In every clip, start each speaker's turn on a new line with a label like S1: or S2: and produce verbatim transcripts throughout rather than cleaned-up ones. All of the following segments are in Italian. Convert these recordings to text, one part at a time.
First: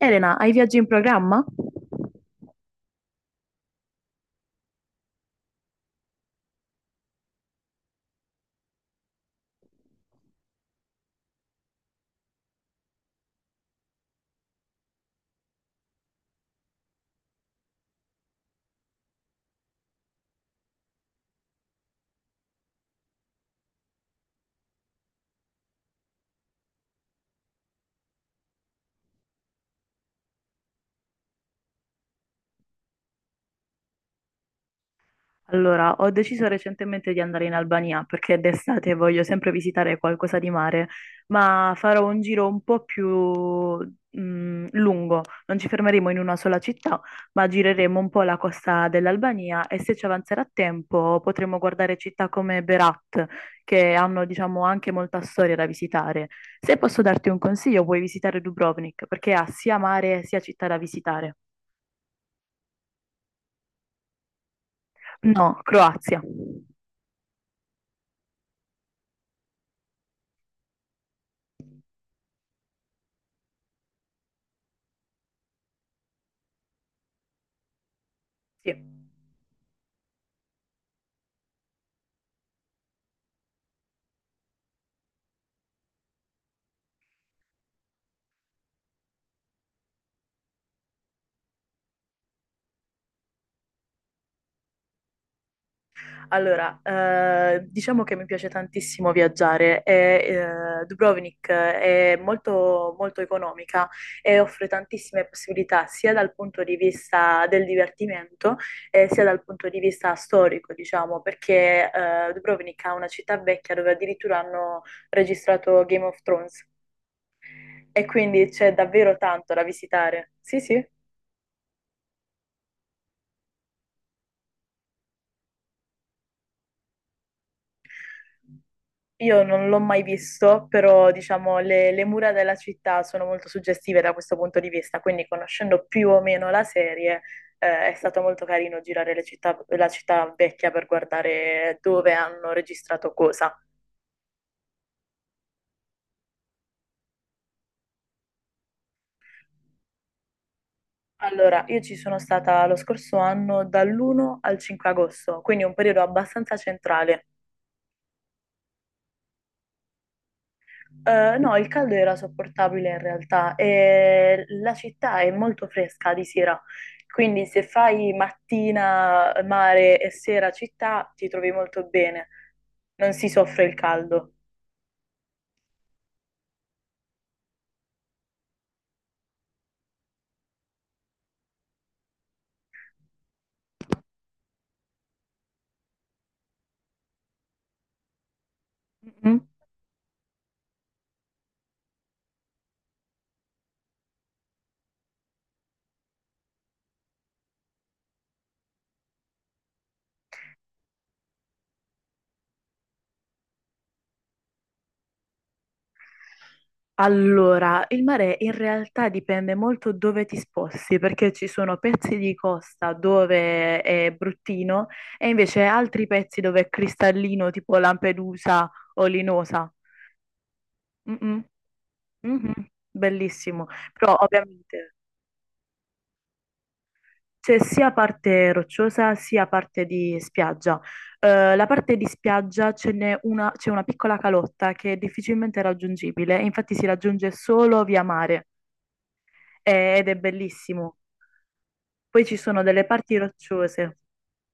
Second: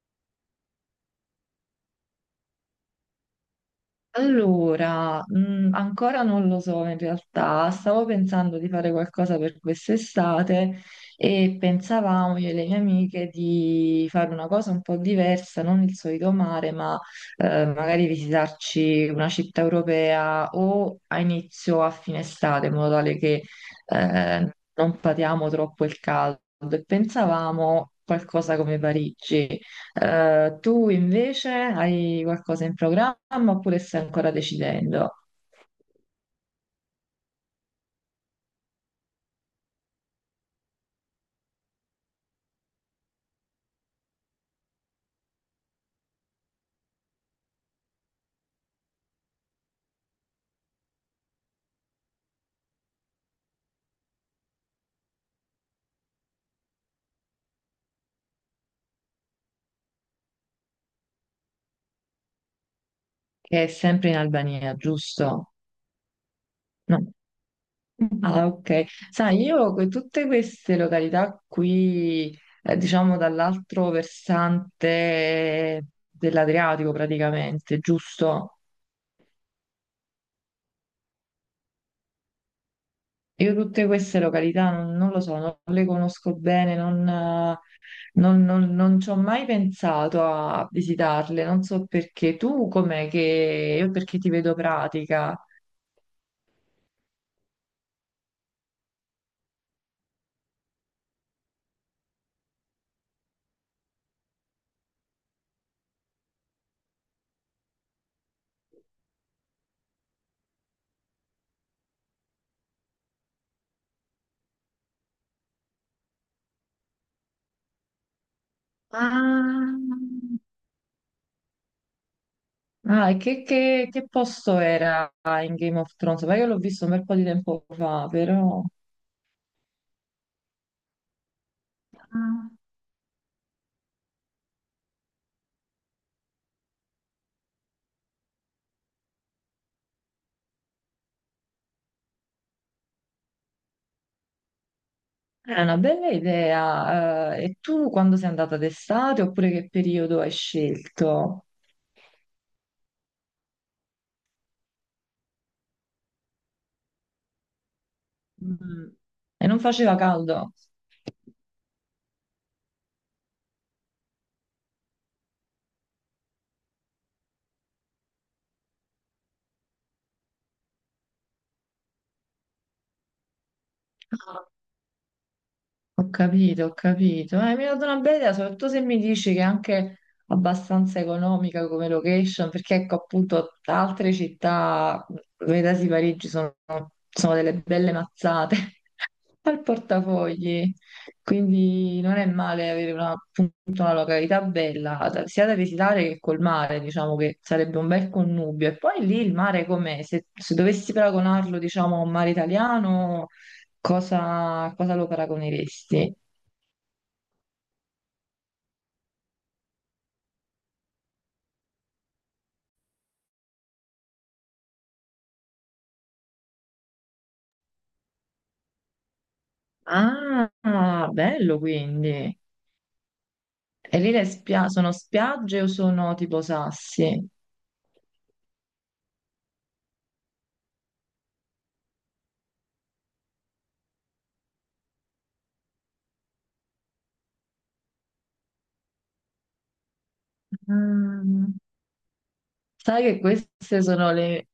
S1: Elena, hai viaggi in programma?
S2: Allora, mh, ancora non lo so in realtà. Stavo pensando di fare qualcosa per quest'estate e pensavamo io e le mie amiche di fare una cosa un po' diversa, non il solito mare, ma eh, magari visitarci una città europea o a inizio o a fine estate, in modo tale che eh, non patiamo troppo il caldo. E pensavamo qualcosa come Parigi. Eh, tu invece hai qualcosa in programma oppure stai ancora decidendo?
S1: Allora, ho deciso recentemente di andare in Albania perché d'estate voglio sempre visitare qualcosa di mare, ma farò un giro un po' più mm, lungo. Non ci fermeremo in una sola città, ma gireremo un po' la costa dell'Albania e se ci avanzerà tempo potremo guardare città come Berat, che hanno, diciamo, anche molta storia da visitare. Se posso darti un consiglio, puoi visitare Dubrovnik perché ha sia mare sia città da visitare.
S2: Che è sempre in Albania,
S1: No,
S2: giusto?
S1: Croazia.
S2: No. Ah, ok. Sai, io que- tutte queste località qui, eh, diciamo dall'altro versante dell'Adriatico praticamente, giusto?
S1: Sì.
S2: Io tutte queste località non, non lo so, non le conosco bene, non, eh, non- non- non ci ho mai pensato a visitarle, non so perché. Tu com'è che... Io perché ti vedo pratica.
S1: Allora, eh, diciamo che mi piace tantissimo viaggiare e eh, Dubrovnik è molto, molto economica e offre tantissime possibilità sia dal punto di vista del divertimento, eh, sia dal punto di vista storico, diciamo, perché eh, Dubrovnik ha una città vecchia dove addirittura hanno registrato Game of Thrones, e quindi c'è davvero tanto da
S2: Ah,
S1: visitare. Sì, sì.
S2: ah, e che, che- che posto era in Game of Thrones? Ma io l'ho visto un bel po' di tempo fa, però...
S1: Io non l'ho mai visto, però diciamo le, le mura
S2: Ah.
S1: della città sono molto suggestive da questo punto di vista, quindi conoscendo più o meno la serie, eh, è stato molto carino girare le città- la città vecchia per guardare dove hanno registrato cosa.
S2: È una bella idea. Eh, e tu quando sei andata, d'estate, oppure che periodo hai scelto?
S1: Allora, io ci sono stata lo scorso anno dall'primo al cinque agosto, quindi un periodo abbastanza centrale.
S2: Mm. E non faceva caldo?
S1: Eh, no, il caldo era sopportabile in realtà e la città è molto fresca di sera, quindi se fai mattina mare e sera città ti trovi molto bene, non si soffre il caldo.
S2: Ho capito, ho capito. Eh, mi ha dato una bella idea, soprattutto se mi dici che è anche abbastanza economica come location, perché ecco appunto altre città, vedasi Parigi, sono, sono delle belle mazzate
S1: Mhm.
S2: al portafogli. Quindi non è male avere una, appunto, una località bella, da- sia da visitare che col mare, diciamo che sarebbe un bel connubio. E poi lì il mare com'è? Se, se dovessi paragonarlo, diciamo, a un mare italiano, Cosa, cosa lo paragoneresti?
S1: Allora, il mare in realtà dipende molto dove ti sposti, perché ci sono pezzi di costa dove è bruttino e invece altri pezzi dove è cristallino, tipo Lampedusa o Linosa.
S2: Ah,
S1: Mhm.
S2: bello quindi.
S1: Mhm. Bellissimo,
S2: E lì
S1: però
S2: le spia- sono
S1: ovviamente
S2: spiagge o sono tipo sassi?
S1: c'è sia parte rocciosa sia parte di spiaggia. Eh, la parte di spiaggia ce n'è una, c'è una piccola calotta che è difficilmente raggiungibile, infatti si raggiunge solo via mare, eh, ed è bellissimo.
S2: Mm.
S1: Poi ci sono delle
S2: Sai
S1: parti
S2: che queste
S1: rocciose.
S2: sono le...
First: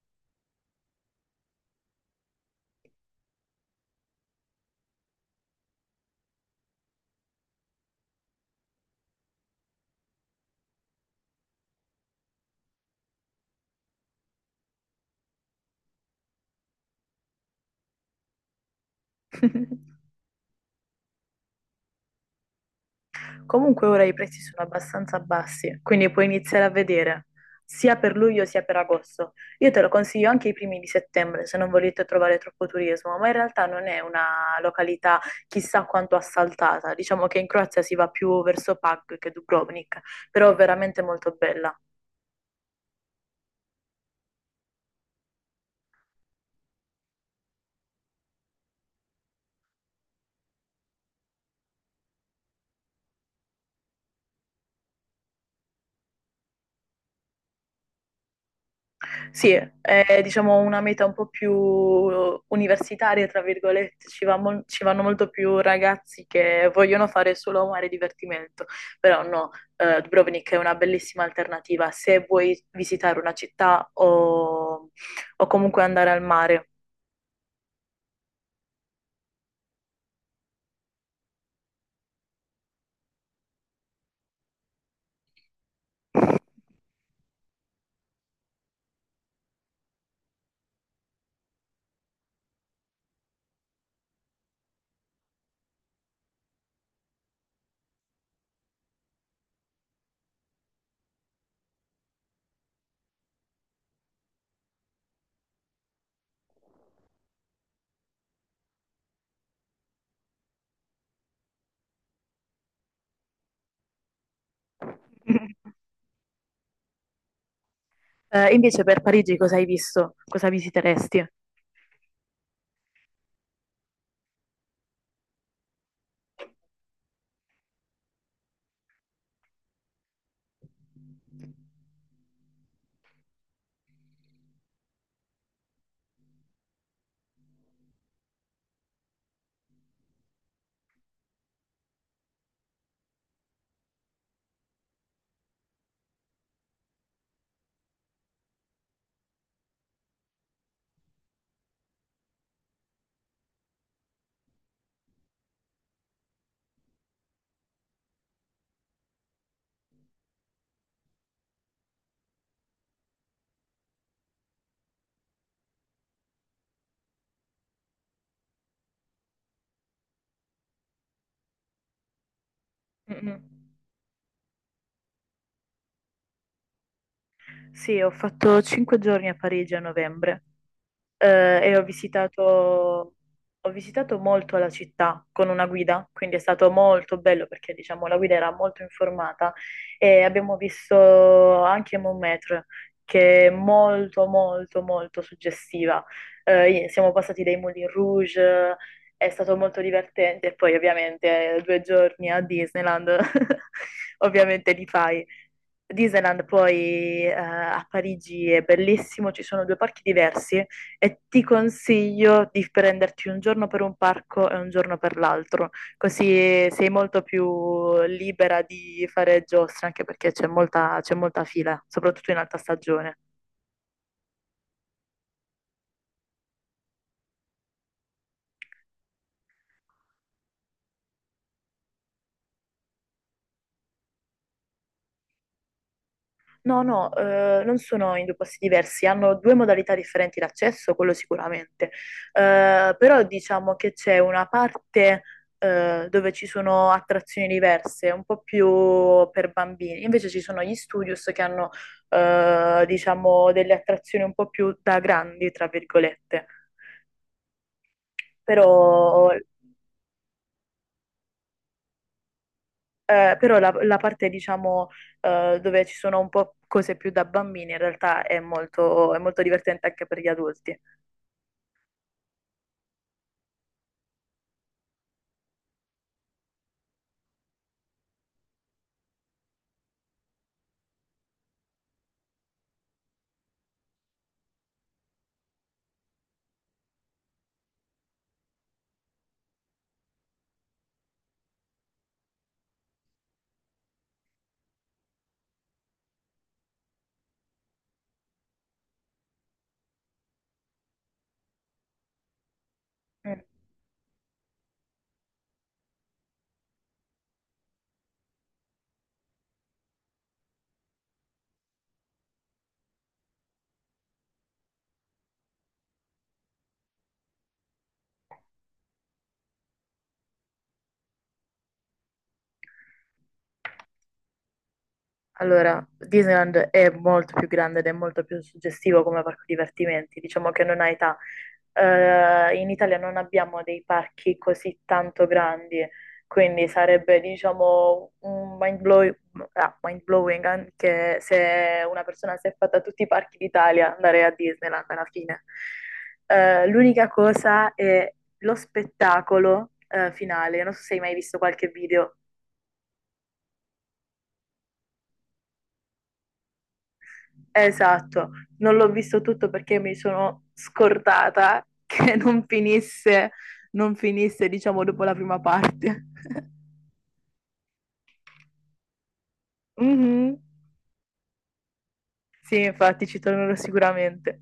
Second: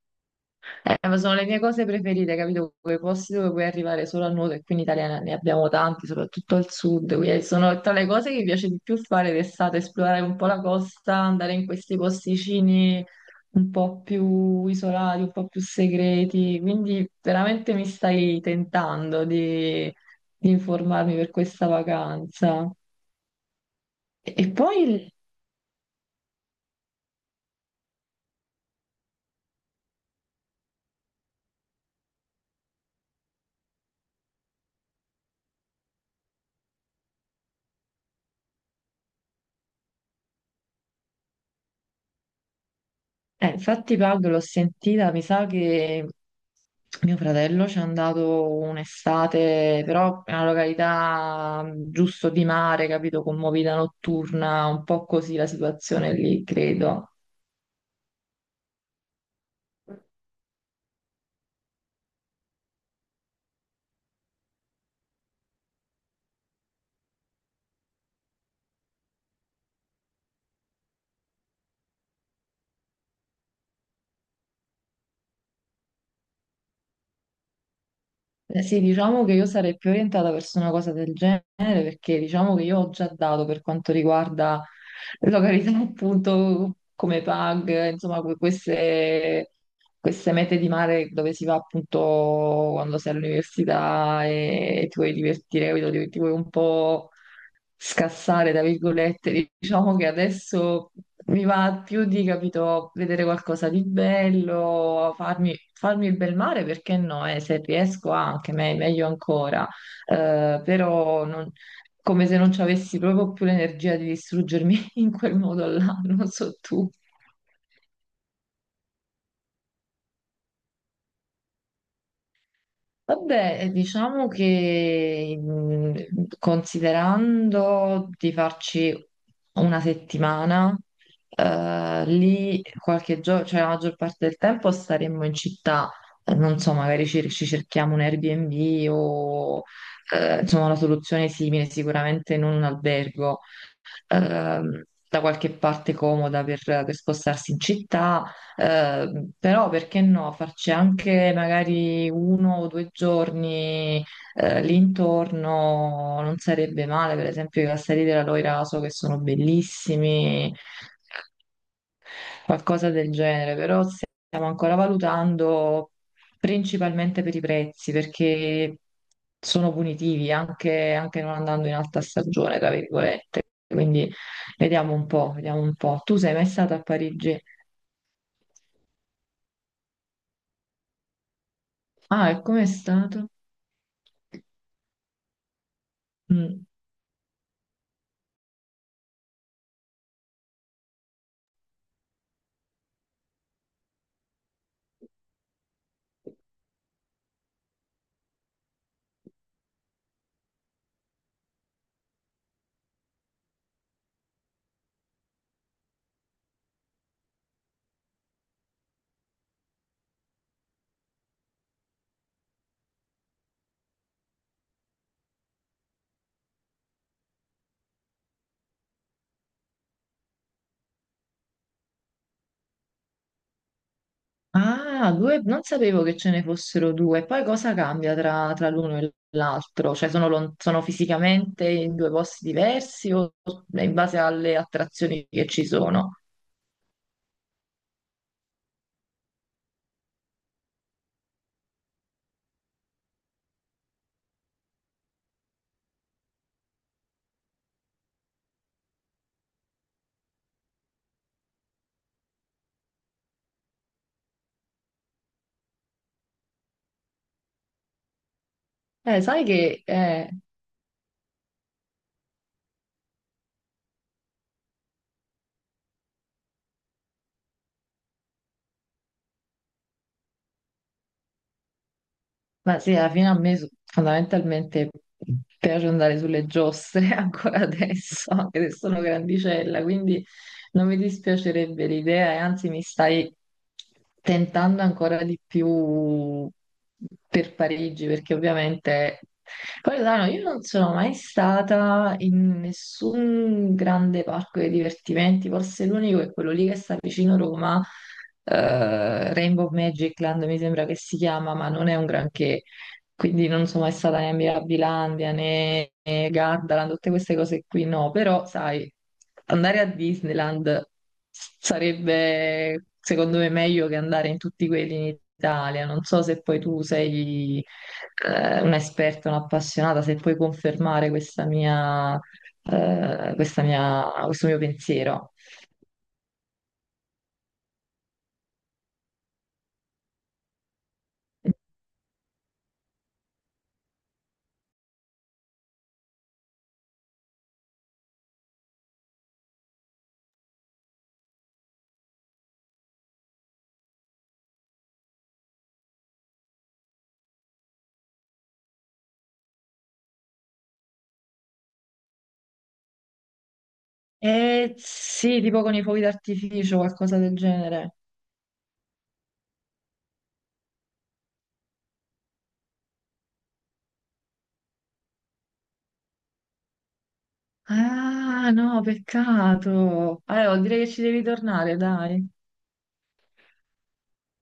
S2: Eh, ma sono le mie cose preferite, capito? Quei posti dove puoi arrivare solo a nuoto, e qui in Italia ne abbiamo tanti, soprattutto al sud. Quindi sono tra le cose che mi piace di più fare d'estate, esplorare un po' la costa, andare in questi posticini un po' più isolati, un po' più segreti. Quindi veramente mi stai tentando di, di informarmi per questa vacanza.
S1: Comunque ora i
S2: E
S1: prezzi
S2: e
S1: sono
S2: poi...
S1: abbastanza bassi, quindi puoi iniziare a vedere sia per luglio sia per agosto. Io te lo consiglio anche i primi di settembre se non volete trovare troppo turismo, ma in realtà non è una località chissà quanto assaltata. Diciamo che in Croazia si va più verso Pag che Dubrovnik, però è veramente molto bella.
S2: Eh, infatti Paolo l'ho sentita, mi sa che mio fratello ci è andato un'estate, però è una località mh, giusto di mare, capito, con movida notturna, un po' così la situazione lì, credo.
S1: Sì, è diciamo una meta un po' più universitaria, tra virgolette, ci va mol- ci vanno molto più ragazzi che vogliono fare solo mare e divertimento, però no, eh, Dubrovnik è una bellissima alternativa se vuoi visitare una città o, o comunque andare al mare.
S2: Eh, Sì, diciamo che io sarei più orientata verso una cosa del genere, perché diciamo che io ho già dato per quanto riguarda località appunto come PAG, insomma que- queste, queste mete di mare dove si va appunto quando sei all'università e, e ti vuoi divertire, capito? Ti, ti vuoi un po' scassare, tra virgolette. Diciamo che adesso mi va più di, capito, vedere qualcosa di bello, farmi, farmi il bel mare, perché no, eh, se riesco anche, me- meglio ancora. Eh, però non- come se non ci avessi proprio più l'energia di distruggermi in quel modo là, non so tu.
S1: Eh, invece per Parigi cosa hai visto? Cosa visiteresti?
S2: Vabbè, eh, diciamo che, mh, considerando di farci una settimana, eh, lì qualche giorno, cioè la maggior parte del tempo staremmo in città. Eh, non so, magari ci, ci cerchiamo un Airbnb o eh, insomma una soluzione simile, sicuramente non un albergo, ehm, da qualche parte comoda per, per spostarsi in città, ehm, però perché no, farci anche magari uno o due giorni eh, lì intorno, non sarebbe male, per esempio i castelli della Loira so che sono bellissimi, qualcosa del genere, però stiamo ancora valutando, principalmente per i prezzi, perché sono punitivi anche, anche non andando in alta stagione, tra
S1: Mm-mm.
S2: virgolette. Quindi vediamo un po', vediamo un po'. Tu sei mai stato a Parigi?
S1: Sì, ho fatto cinque giorni a Parigi a novembre. Eh, e ho
S2: Ah, e
S1: visitato,
S2: com'è stato?
S1: ho visitato molto la città con una guida, quindi è
S2: Mm.
S1: stato molto bello perché diciamo la guida era molto informata e abbiamo visto anche Montmartre, che è molto molto molto suggestiva. Eh, siamo passati dai Moulin Rouge, è stato molto divertente e poi ovviamente eh, due giorni a Disneyland ovviamente li fai. Disneyland poi eh, a Parigi è bellissimo, ci sono due parchi diversi e ti consiglio di prenderti un giorno per un parco e un giorno per l'altro, così sei molto più libera di fare giostre, anche perché c'è molta, c'è molta fila, soprattutto in alta stagione.
S2: Ah, due, non sapevo che ce ne fossero due. Poi cosa cambia tra, tra l'uno e l'altro? Cioè sono, lon- sono fisicamente in due posti diversi o in base alle attrazioni che ci sono?
S1: No, no, eh, non sono in due posti diversi, hanno due modalità differenti di accesso, quello sicuramente. Eh, però diciamo che c'è una parte eh, dove ci sono attrazioni diverse, un po' più per bambini, invece ci sono gli studios che hanno, eh, diciamo, delle attrazioni un po' più da grandi, tra virgolette, però,
S2: Eh, sai che... eh,
S1: eh, però la, la parte diciamo, eh, dove ci sono un po' cose più da bambini in realtà è molto, è molto divertente anche per gli adulti.
S2: ma sì, alla fine a me su- fondamentalmente piace andare sulle giostre ancora adesso, anche se sono grandicella, quindi... Non mi dispiacerebbe l'idea e anzi mi stai tentando ancora di più per Parigi, perché ovviamente... Poi, Milano, io non sono mai stata in nessun grande parco dei divertimenti, forse l'unico è quello lì che sta vicino Roma, eh, Rainbow Magic Land mi sembra che si chiama, ma non è un granché.
S1: Mm.
S2: Quindi non sono mai stata né a Mirabilandia né né Gardaland, tutte queste cose qui, no, però sai, andare a Disneyland sarebbe secondo me meglio che andare in tutti quelli in Italia. Non so se poi tu sei eh, un'esperta, un'appassionata, se puoi confermare questa mia, eh, questa mia- questo mio pensiero.
S1: Allora, Disneyland è molto più grande ed è molto più suggestivo come parco divertimenti, diciamo che non ha età. Eh, in Italia non abbiamo dei parchi così tanto grandi, quindi sarebbe, diciamo, un mind blowing, ah, mind blowing anche se una persona si è fatta tutti i parchi d'Italia andare a Disneyland alla fine. Eh, l'unica cosa è lo spettacolo, eh, finale. Non so se hai mai visto qualche video.
S2: Eh, sì, tipo con i fuochi d'artificio, qualcosa del genere.
S1: Esatto, non l'ho visto tutto perché mi sono scordata che non finisse, non finisse, diciamo, dopo la prima parte.
S2: Ah, no, peccato.
S1: Mhm.
S2: Allora, direi che ci devi tornare, dai.
S1: Sì, infatti ci tornerò sicuramente.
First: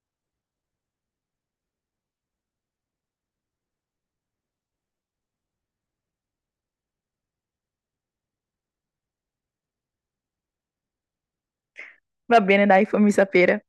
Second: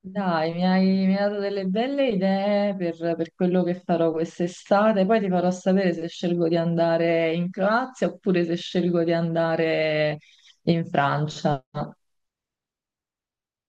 S2: Dai, mi hai, mi hai dato delle belle idee per, per quello che farò quest'estate. Poi ti farò sapere se scelgo di andare in Croazia oppure se scelgo di andare in Francia.
S1: Va bene, dai, fammi sapere.